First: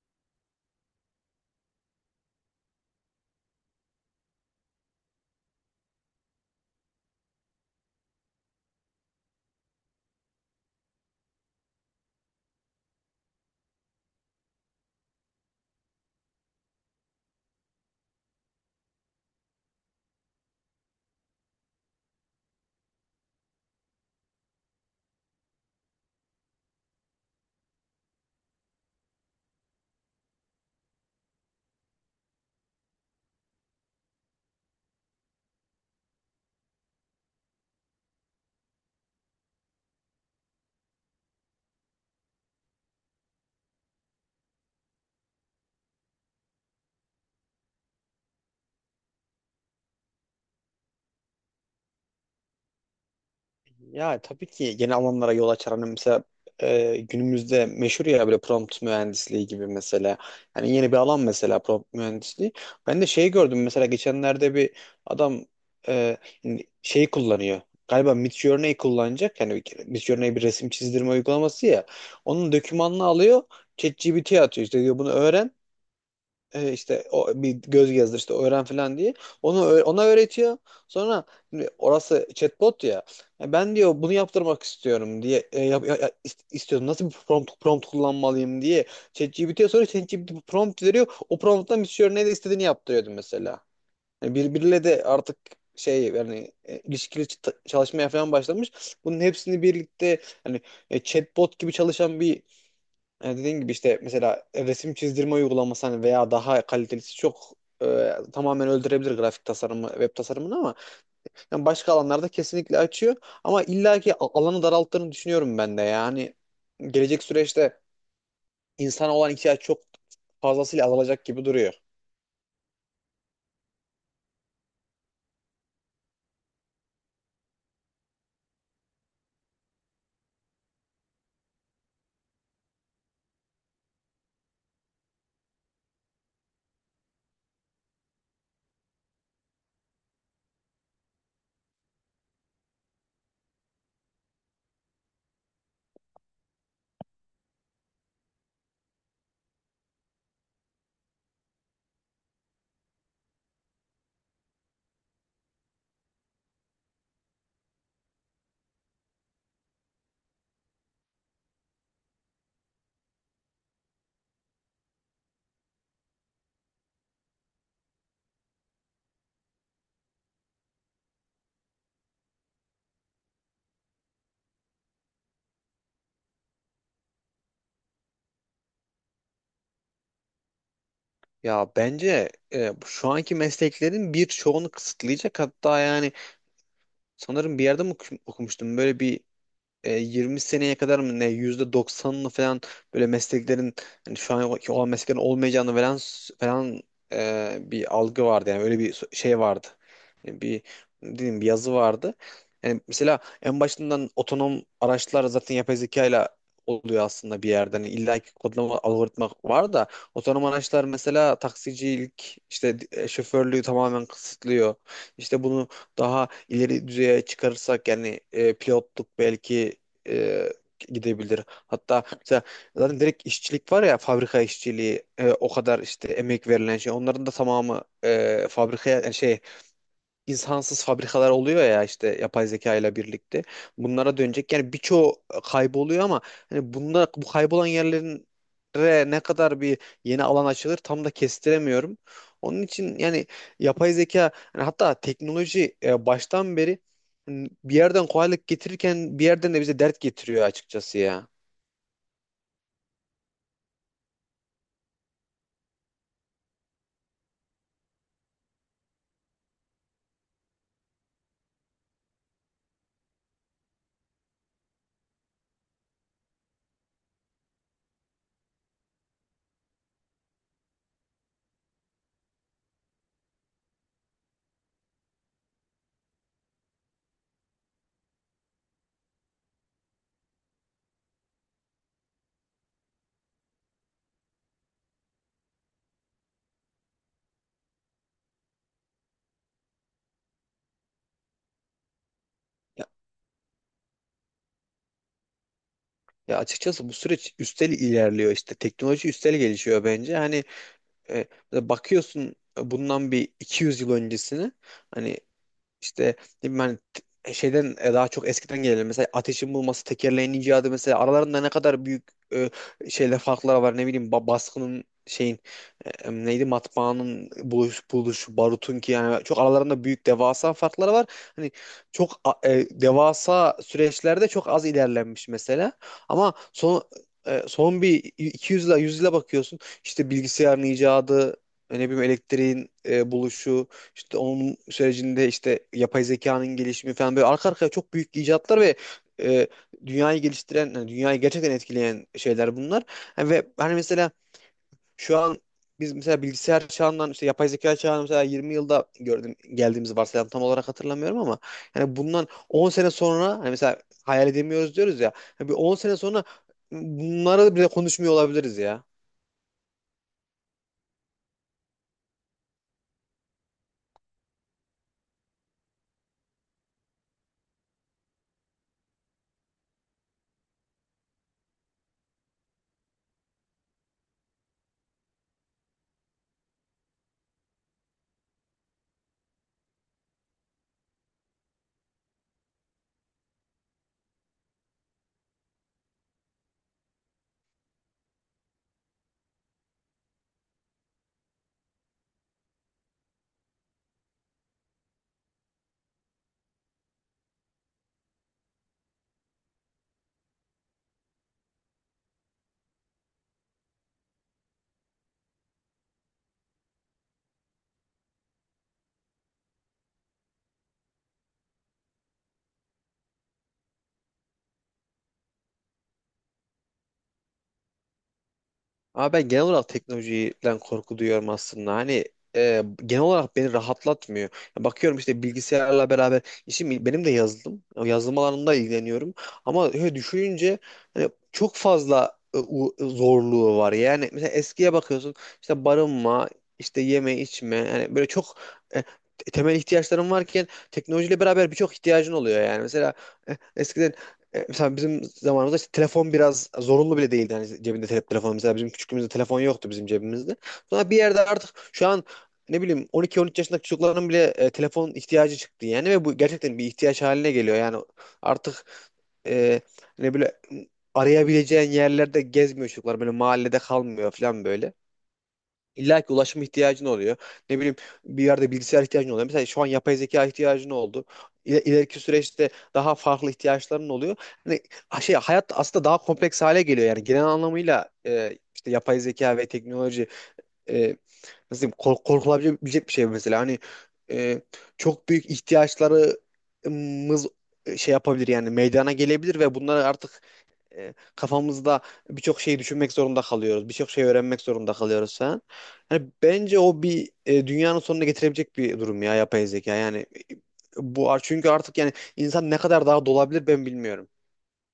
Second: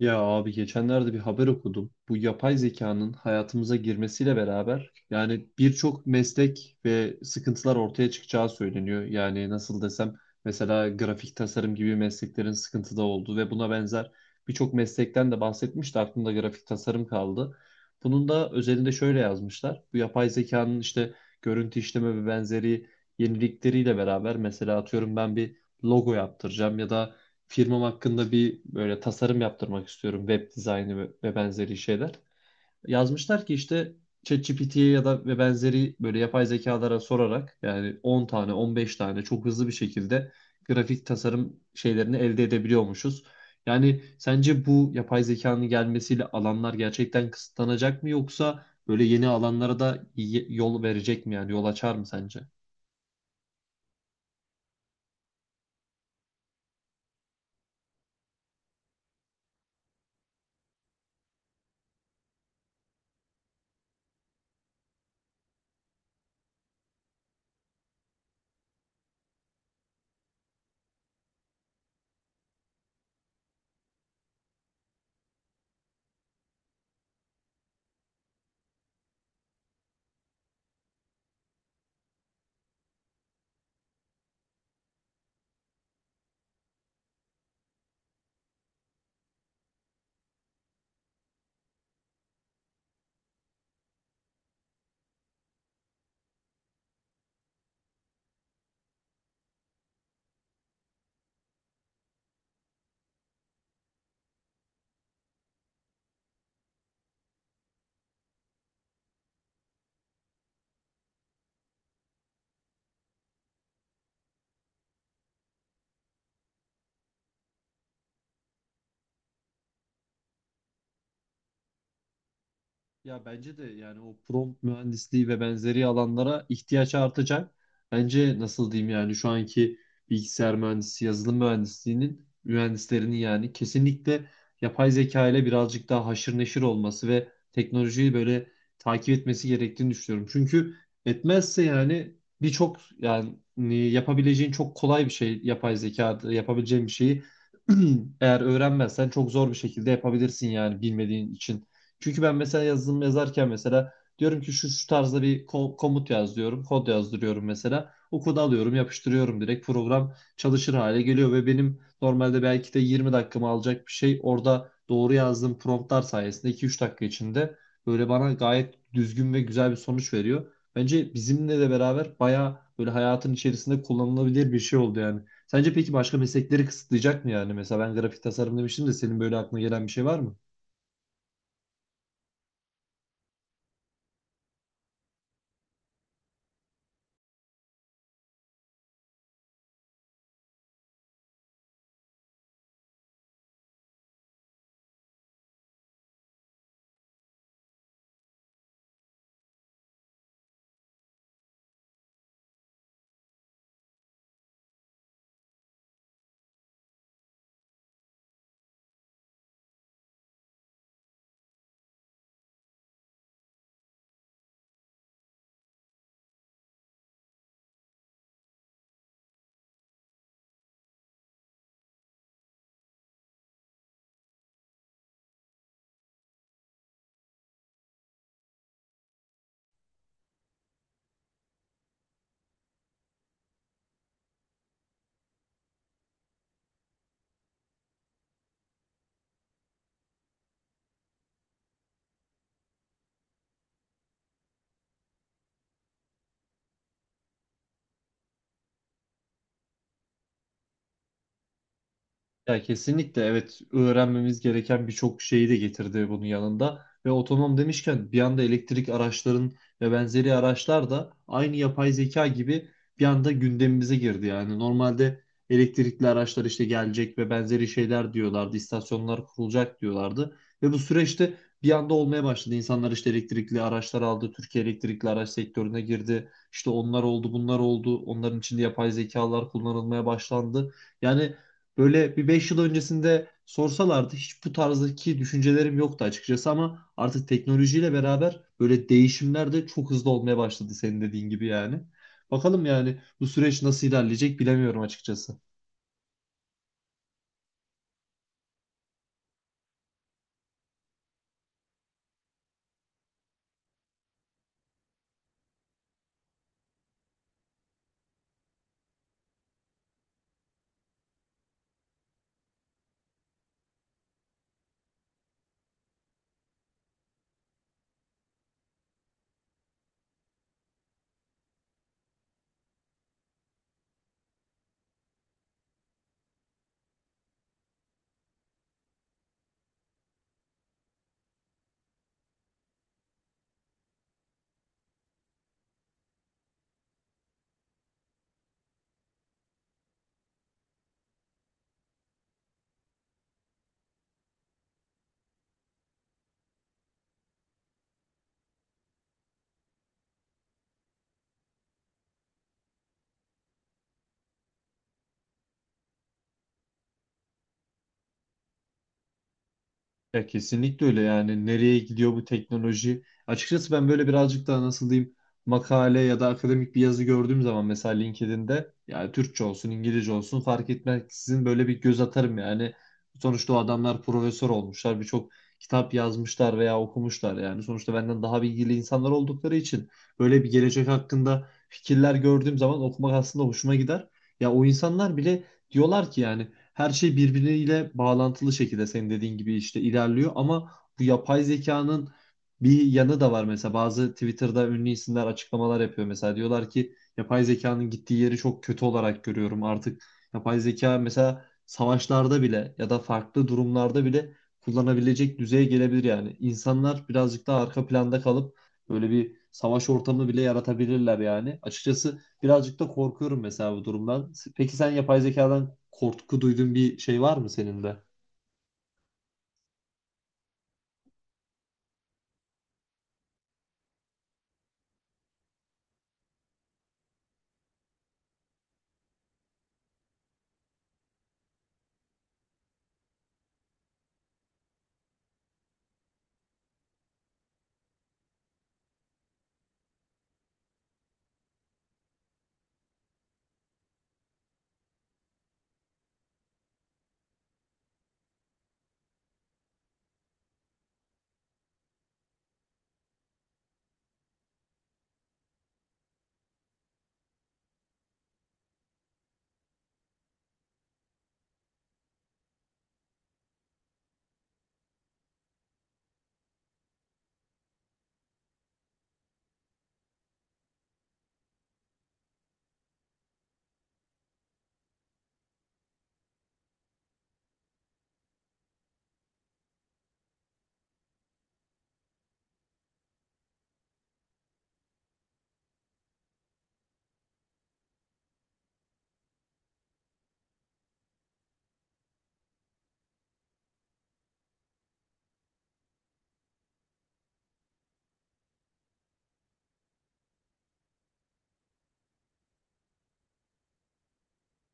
Ya abi geçenlerde bir haber okudum. Bu yapay zekanın hayatımıza girmesiyle beraber yani birçok meslek ve sıkıntılar ortaya çıkacağı söyleniyor. Yani nasıl desem, mesela grafik tasarım gibi mesleklerin sıkıntıda olduğu ve buna benzer birçok meslekten de bahsetmişti. Aklımda grafik tasarım kaldı. Bunun da özelinde şöyle yazmışlar. Bu yapay zekanın işte görüntü işleme ve benzeri yenilikleriyle beraber, mesela atıyorum, ben bir logo yaptıracağım ya da firmam hakkında bir böyle tasarım yaptırmak istiyorum. Web dizaynı ve benzeri şeyler. Yazmışlar ki işte ChatGPT'ye ya da ve benzeri böyle yapay zekalara sorarak yani 10 tane 15 tane çok hızlı bir şekilde grafik tasarım şeylerini elde edebiliyormuşuz. Yani sence bu yapay zekanın gelmesiyle alanlar gerçekten kısıtlanacak mı, yoksa böyle yeni alanlara da yol verecek mi, yani yol açar mı sence? Ya tabii ki yeni alanlara yol açar. Hani mesela günümüzde meşhur ya böyle prompt mühendisliği gibi mesela. Hani yeni bir alan mesela prompt mühendisliği. Ben de şey gördüm mesela geçenlerde bir adam e, hani şey kullanıyor. Galiba Midjourney kullanacak. Yani Midjourney bir resim çizdirme uygulaması ya. Onun dokümanını alıyor. ChatGPT'ye atıyor. İşte diyor bunu öğren işte o bir göz gezdir işte öğren falan diye. Onu ona öğretiyor. Sonra şimdi orası chatbot ya. "Ya ben diyor bunu yaptırmak istiyorum diye yap, istiyordum. Nasıl bir prompt kullanmalıyım diye. ChatGPT'ye sonra ChatGPT bir prompt veriyor. O prompttan bir şey ne de istediğini yaptırıyordum mesela. Yani birbiriyle de artık şey yani ilişkili çalışmaya falan başlamış. Bunun hepsini birlikte hani chatbot gibi çalışan bir yani dediğin gibi işte mesela resim çizdirme uygulaması hani veya daha kalitelisi çok tamamen öldürebilir grafik tasarımı, web tasarımını ama yani başka alanlarda kesinlikle açıyor. Ama illaki alanı daralttığını düşünüyorum ben de. Yani gelecek süreçte insana olan ihtiyaç çok fazlasıyla azalacak gibi duruyor. Ya bence de yani o prompt mühendisliği ve benzeri alanlara ihtiyaç artacak. Bence nasıl diyeyim, yani şu anki bilgisayar mühendisi, yazılım mühendisliğinin mühendislerinin yani kesinlikle yapay zeka ile birazcık daha haşır neşir olması ve teknolojiyi böyle takip etmesi gerektiğini düşünüyorum. Çünkü etmezse yani, birçok yani yapabileceğin çok kolay bir şey, yapay zekada yapabileceğin bir şeyi eğer öğrenmezsen çok zor bir şekilde yapabilirsin yani, bilmediğin için. Çünkü ben mesela yazılım yazarken mesela diyorum ki şu şu tarzda bir komut yaz diyorum. Kod yazdırıyorum mesela. O kodu alıyorum, yapıştırıyorum, direkt program çalışır hale geliyor ve benim normalde belki de 20 dakikamı alacak bir şey, orada doğru yazdığım promptlar sayesinde 2-3 dakika içinde böyle bana gayet düzgün ve güzel bir sonuç veriyor. Bence bizimle de beraber bayağı böyle hayatın içerisinde kullanılabilir bir şey oldu yani. Sence peki başka meslekleri kısıtlayacak mı yani? Mesela ben grafik tasarım demiştim de, senin böyle aklına gelen bir şey var mı? Ya bence şu anki mesleklerin birçoğunu kısıtlayacak hatta yani sanırım bir yerde mi okumuştum böyle bir 20 seneye kadar mı ne %90'ını falan böyle mesleklerin hani şu anki olan mesleklerin olmayacağını falan falan bir algı vardı yani öyle bir şey vardı. Yani bir ne diyeyim bir yazı vardı. Yani mesela en başından otonom araçlar zaten yapay zeka ile oluyor aslında bir yerde. Hani illa ki kodlama algoritma var da otonom araçlar mesela taksicilik işte şoförlüğü tamamen kısıtlıyor. İşte bunu daha ileri düzeye çıkarırsak yani pilotluk belki e, gidebilir. Hatta mesela zaten direkt işçilik var ya fabrika işçiliği o kadar işte emek verilen şey onların da tamamı fabrikaya yani şey insansız fabrikalar oluyor ya işte yapay zeka ile birlikte. Bunlara dönecek. Yani birçoğu kayboluyor ama hani bunda bu kaybolan yerlerin ne kadar bir yeni alan açılır tam da kestiremiyorum. Onun için yani yapay zeka yani hatta teknoloji baştan beri hani bir yerden kolaylık getirirken bir yerden de bize dert getiriyor açıkçası ya. Ya kesinlikle evet, öğrenmemiz gereken birçok şeyi de getirdi bunun yanında. Ve otonom demişken, bir anda elektrik araçların ve benzeri araçlar da aynı yapay zeka gibi bir anda gündemimize girdi. Yani normalde elektrikli araçlar işte gelecek ve benzeri şeyler diyorlardı. İstasyonlar kurulacak diyorlardı. Ve bu süreçte bir anda olmaya başladı. İnsanlar işte elektrikli araçlar aldı. Türkiye elektrikli araç sektörüne girdi. İşte onlar oldu, bunlar oldu. Onların içinde yapay zekalar kullanılmaya başlandı. Yani böyle bir 5 yıl öncesinde sorsalardı hiç bu tarzdaki düşüncelerim yoktu açıkçası, ama artık teknolojiyle beraber böyle değişimler de çok hızlı olmaya başladı, senin dediğin gibi yani. Bakalım Ya yani bu süreç nasıl ilerleyecek, bilemiyorum açıkçası. ya, açıkçası bu süreç üstel ilerliyor, işte teknoloji üstel gelişiyor bence. Hani E, bakıyorsun bundan bir 200 yıl öncesine, hani işte, değil mi, hani şeyden daha çok eskiden gelelim. Mesela ateşin bulması, tekerleğin icadı, mesela aralarında ne kadar büyük e, şeyler, farklar var. Ne bileyim baskının, şeyin neydi, matbaanın buluşu, barutun ki yani çok aralarında büyük devasa farkları var. Hani çok devasa süreçlerde çok az ilerlenmiş mesela. Ama son bir 200 yıla, 100 yıla bakıyorsun. İşte bilgisayarın icadı, ne bileyim elektriğin buluşu, işte onun sürecinde işte yapay zekanın gelişimi falan, böyle arka arkaya çok büyük icatlar ve e, dünyayı geliştiren, yani dünyayı gerçekten etkileyen şeyler bunlar. Yani ve hani mesela şu an biz mesela bilgisayar çağından işte yapay zeka çağına mesela 20 yılda gördüm geldiğimizi varsayalım, tam olarak hatırlamıyorum ama yani bundan 10 sene sonra hani mesela hayal edemiyoruz diyoruz ya. Yani bir 10 sene sonra bunları bile konuşmuyor olabiliriz ya. Ya kesinlikle öyle. Yani nereye gidiyor bu teknoloji? Açıkçası ben böyle birazcık daha, nasıl diyeyim, makale ya da akademik bir yazı gördüğüm zaman, mesela LinkedIn'de, yani Türkçe olsun İngilizce olsun fark etmeksizin, böyle bir göz atarım yani. Sonuçta o adamlar profesör olmuşlar, birçok kitap yazmışlar veya okumuşlar yani. Sonuçta benden daha bilgili insanlar oldukları için böyle bir gelecek hakkında fikirler gördüğüm zaman okumak aslında hoşuma gider. Ya o insanlar bile diyorlar ki yani her şey birbiriyle bağlantılı şekilde senin dediğin gibi işte ilerliyor, ama bu yapay zekanın bir yanı da var. Mesela bazı Twitter'da ünlü isimler açıklamalar yapıyor, mesela diyorlar ki yapay zekanın gittiği yeri çok kötü olarak görüyorum artık. Yapay zeka mesela savaşlarda bile ya da farklı durumlarda bile kullanabilecek düzeye gelebilir, yani insanlar birazcık daha arka planda kalıp böyle bir savaş ortamı bile yaratabilirler yani, açıkçası. Birazcık da korkuyorum mesela bu durumdan. Peki sen, yapay zekadan korku duyduğun bir şey var mı senin de? Ama ben genel olarak teknolojiden korku duyuyorum aslında. Hani genel olarak beni rahatlatmıyor. Ya bakıyorum işte, bilgisayarla beraber işim benim de yazılım. Yazılım alanında ilgileniyorum. Ama öyle düşününce hani çok fazla zorluğu var. Yani mesela eskiye bakıyorsun, işte barınma, işte yeme içme, yani böyle çok e, temel ihtiyaçların varken teknolojiyle beraber birçok ihtiyacın oluyor yani. Mesela eskiden mesela bizim zamanımızda işte telefon biraz zorunlu bile değildi. Hani cebinde telefon, mesela bizim küçüklüğümüzde telefon yoktu bizim cebimizde. Sonra bir yerde artık şu an ne bileyim 12-13 yaşındaki çocukların bile telefon ihtiyacı çıktı yani ve bu gerçekten bir ihtiyaç haline geliyor. Yani artık e, ne böyle arayabileceğin yerlerde gezmiyor çocuklar, böyle mahallede kalmıyor falan böyle. İlla ki ulaşma ihtiyacın oluyor. Ne bileyim bir yerde bilgisayar ihtiyacın oluyor. Mesela şu an yapay zeka ihtiyacın oldu. İleriki süreçte daha farklı ihtiyaçların oluyor. Hani şey, hayat aslında daha kompleks hale geliyor. Yani genel anlamıyla işte yapay zeka ve teknoloji e, nasıl diyeyim, korkulabilecek bir şey mesela. Hani e, çok büyük ihtiyaçlarımız şey yapabilir, yani meydana gelebilir ve bunları artık kafamızda birçok şeyi düşünmek zorunda kalıyoruz. Birçok şey öğrenmek zorunda kalıyoruz falan. Yani bence o bir dünyanın sonuna getirebilecek bir durum ya yapay zeka. Yani bu çünkü artık yani insan ne kadar daha dolabilir ben bilmiyorum.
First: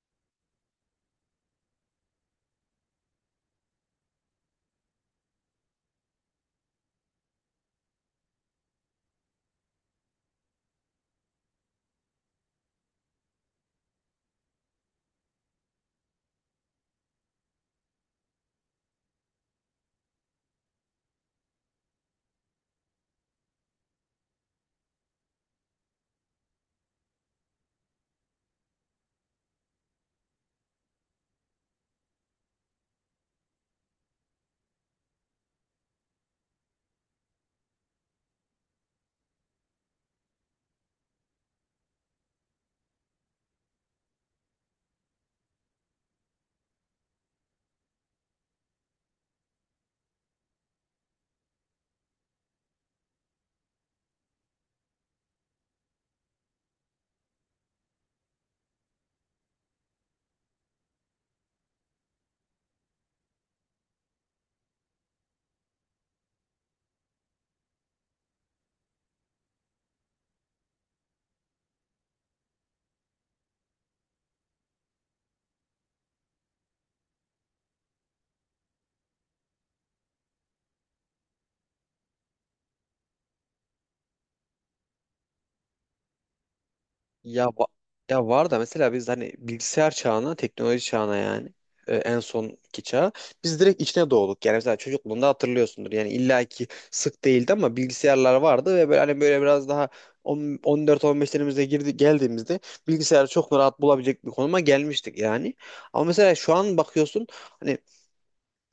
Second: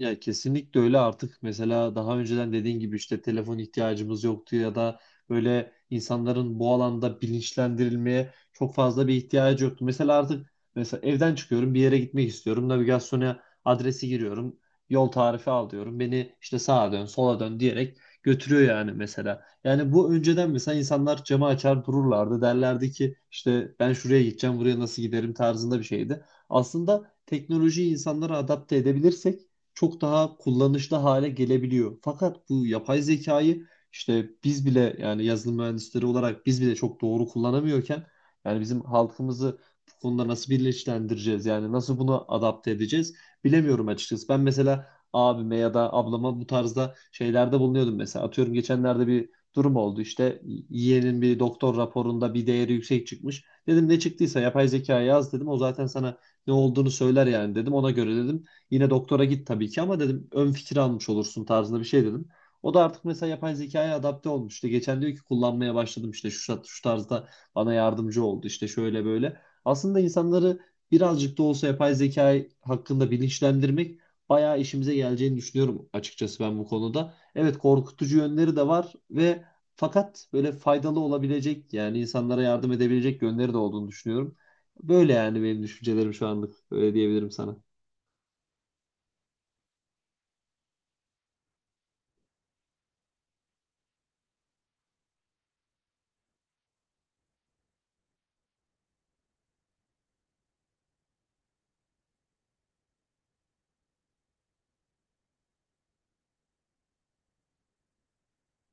Ya kesinlikle öyle. Artık mesela daha önceden dediğin gibi işte telefon ihtiyacımız yoktu, ya da böyle insanların bu alanda bilinçlendirilmeye çok fazla bir ihtiyacı yoktu. Mesela artık, mesela evden çıkıyorum, bir yere gitmek istiyorum. Navigasyona adresi giriyorum. Yol tarifi al diyorum. Beni işte sağa dön, sola dön diyerek götürüyor yani mesela. Yani bu önceden mesela insanlar camı açar dururlardı. Derlerdi ki işte ben şuraya gideceğim, buraya nasıl giderim tarzında bir şeydi. Aslında teknolojiyi insanlara adapte edebilirsek çok daha kullanışlı hale gelebiliyor. Fakat bu yapay zekayı işte biz bile, yani yazılım mühendisleri olarak biz bile çok doğru kullanamıyorken, yani bizim halkımızı bu konuda nasıl birleştireceğiz, yani nasıl bunu adapte edeceğiz, bilemiyorum açıkçası. Ben mesela abime ya da ablama bu tarzda şeylerde bulunuyordum. Mesela atıyorum, geçenlerde bir durum oldu işte, yeğenin bir doktor raporunda bir değeri yüksek çıkmış. Dedim ne çıktıysa yapay zekaya yaz, dedim o zaten sana ne olduğunu söyler yani, dedim ona göre, dedim yine doktora git tabii ki ama, dedim ön fikir almış olursun tarzında bir şey dedim. O da artık mesela yapay zekaya adapte olmuş. İşte geçen diyor ki, kullanmaya başladım işte şu şu tarzda bana yardımcı oldu işte, şöyle böyle. Aslında insanları birazcık da olsa yapay zeka hakkında bilinçlendirmek bayağı işimize geleceğini düşünüyorum açıkçası, ben bu konuda. Evet, korkutucu yönleri de var ve fakat böyle faydalı olabilecek, yani insanlara yardım edebilecek yönleri de olduğunu düşünüyorum. Böyle yani, benim düşüncelerim şu anlık öyle diyebilirim Ya sana. Ya var da mesela biz hani bilgisayar çağına, teknoloji çağına, yani en sonki çağa biz direkt içine doğduk. Yani mesela çocukluğunda hatırlıyorsundur. Yani illaki sık değildi ama bilgisayarlar vardı ve böyle, hani böyle biraz daha 14-15'lerimizde girdi geldiğimizde bilgisayarı çok rahat bulabilecek bir konuma gelmiştik yani. Ama mesela şu an bakıyorsun hani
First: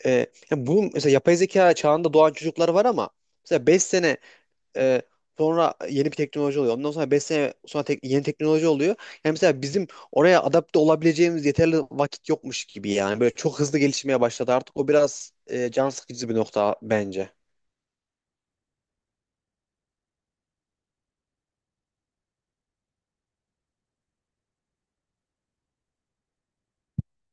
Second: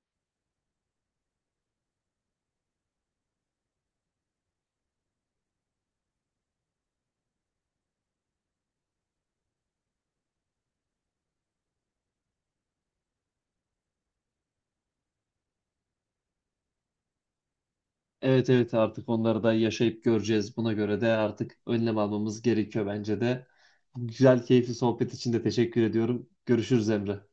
e, ya bu mesela yapay zeka çağında doğan çocuklar var ama mesela 5 sene ee, sonra yeni bir teknoloji oluyor. Ondan sonra 5 sene sonra yeni teknoloji oluyor. Yani mesela bizim oraya adapte olabileceğimiz yeterli vakit yokmuş gibi yani. Böyle çok hızlı gelişmeye başladı artık. O biraz can sıkıcı bir nokta bence. Evet, evet, artık onları da yaşayıp göreceğiz. Buna göre de artık önlem almamız gerekiyor bence de. Güzel, keyifli sohbet için de teşekkür ediyorum. Görüşürüz Emre.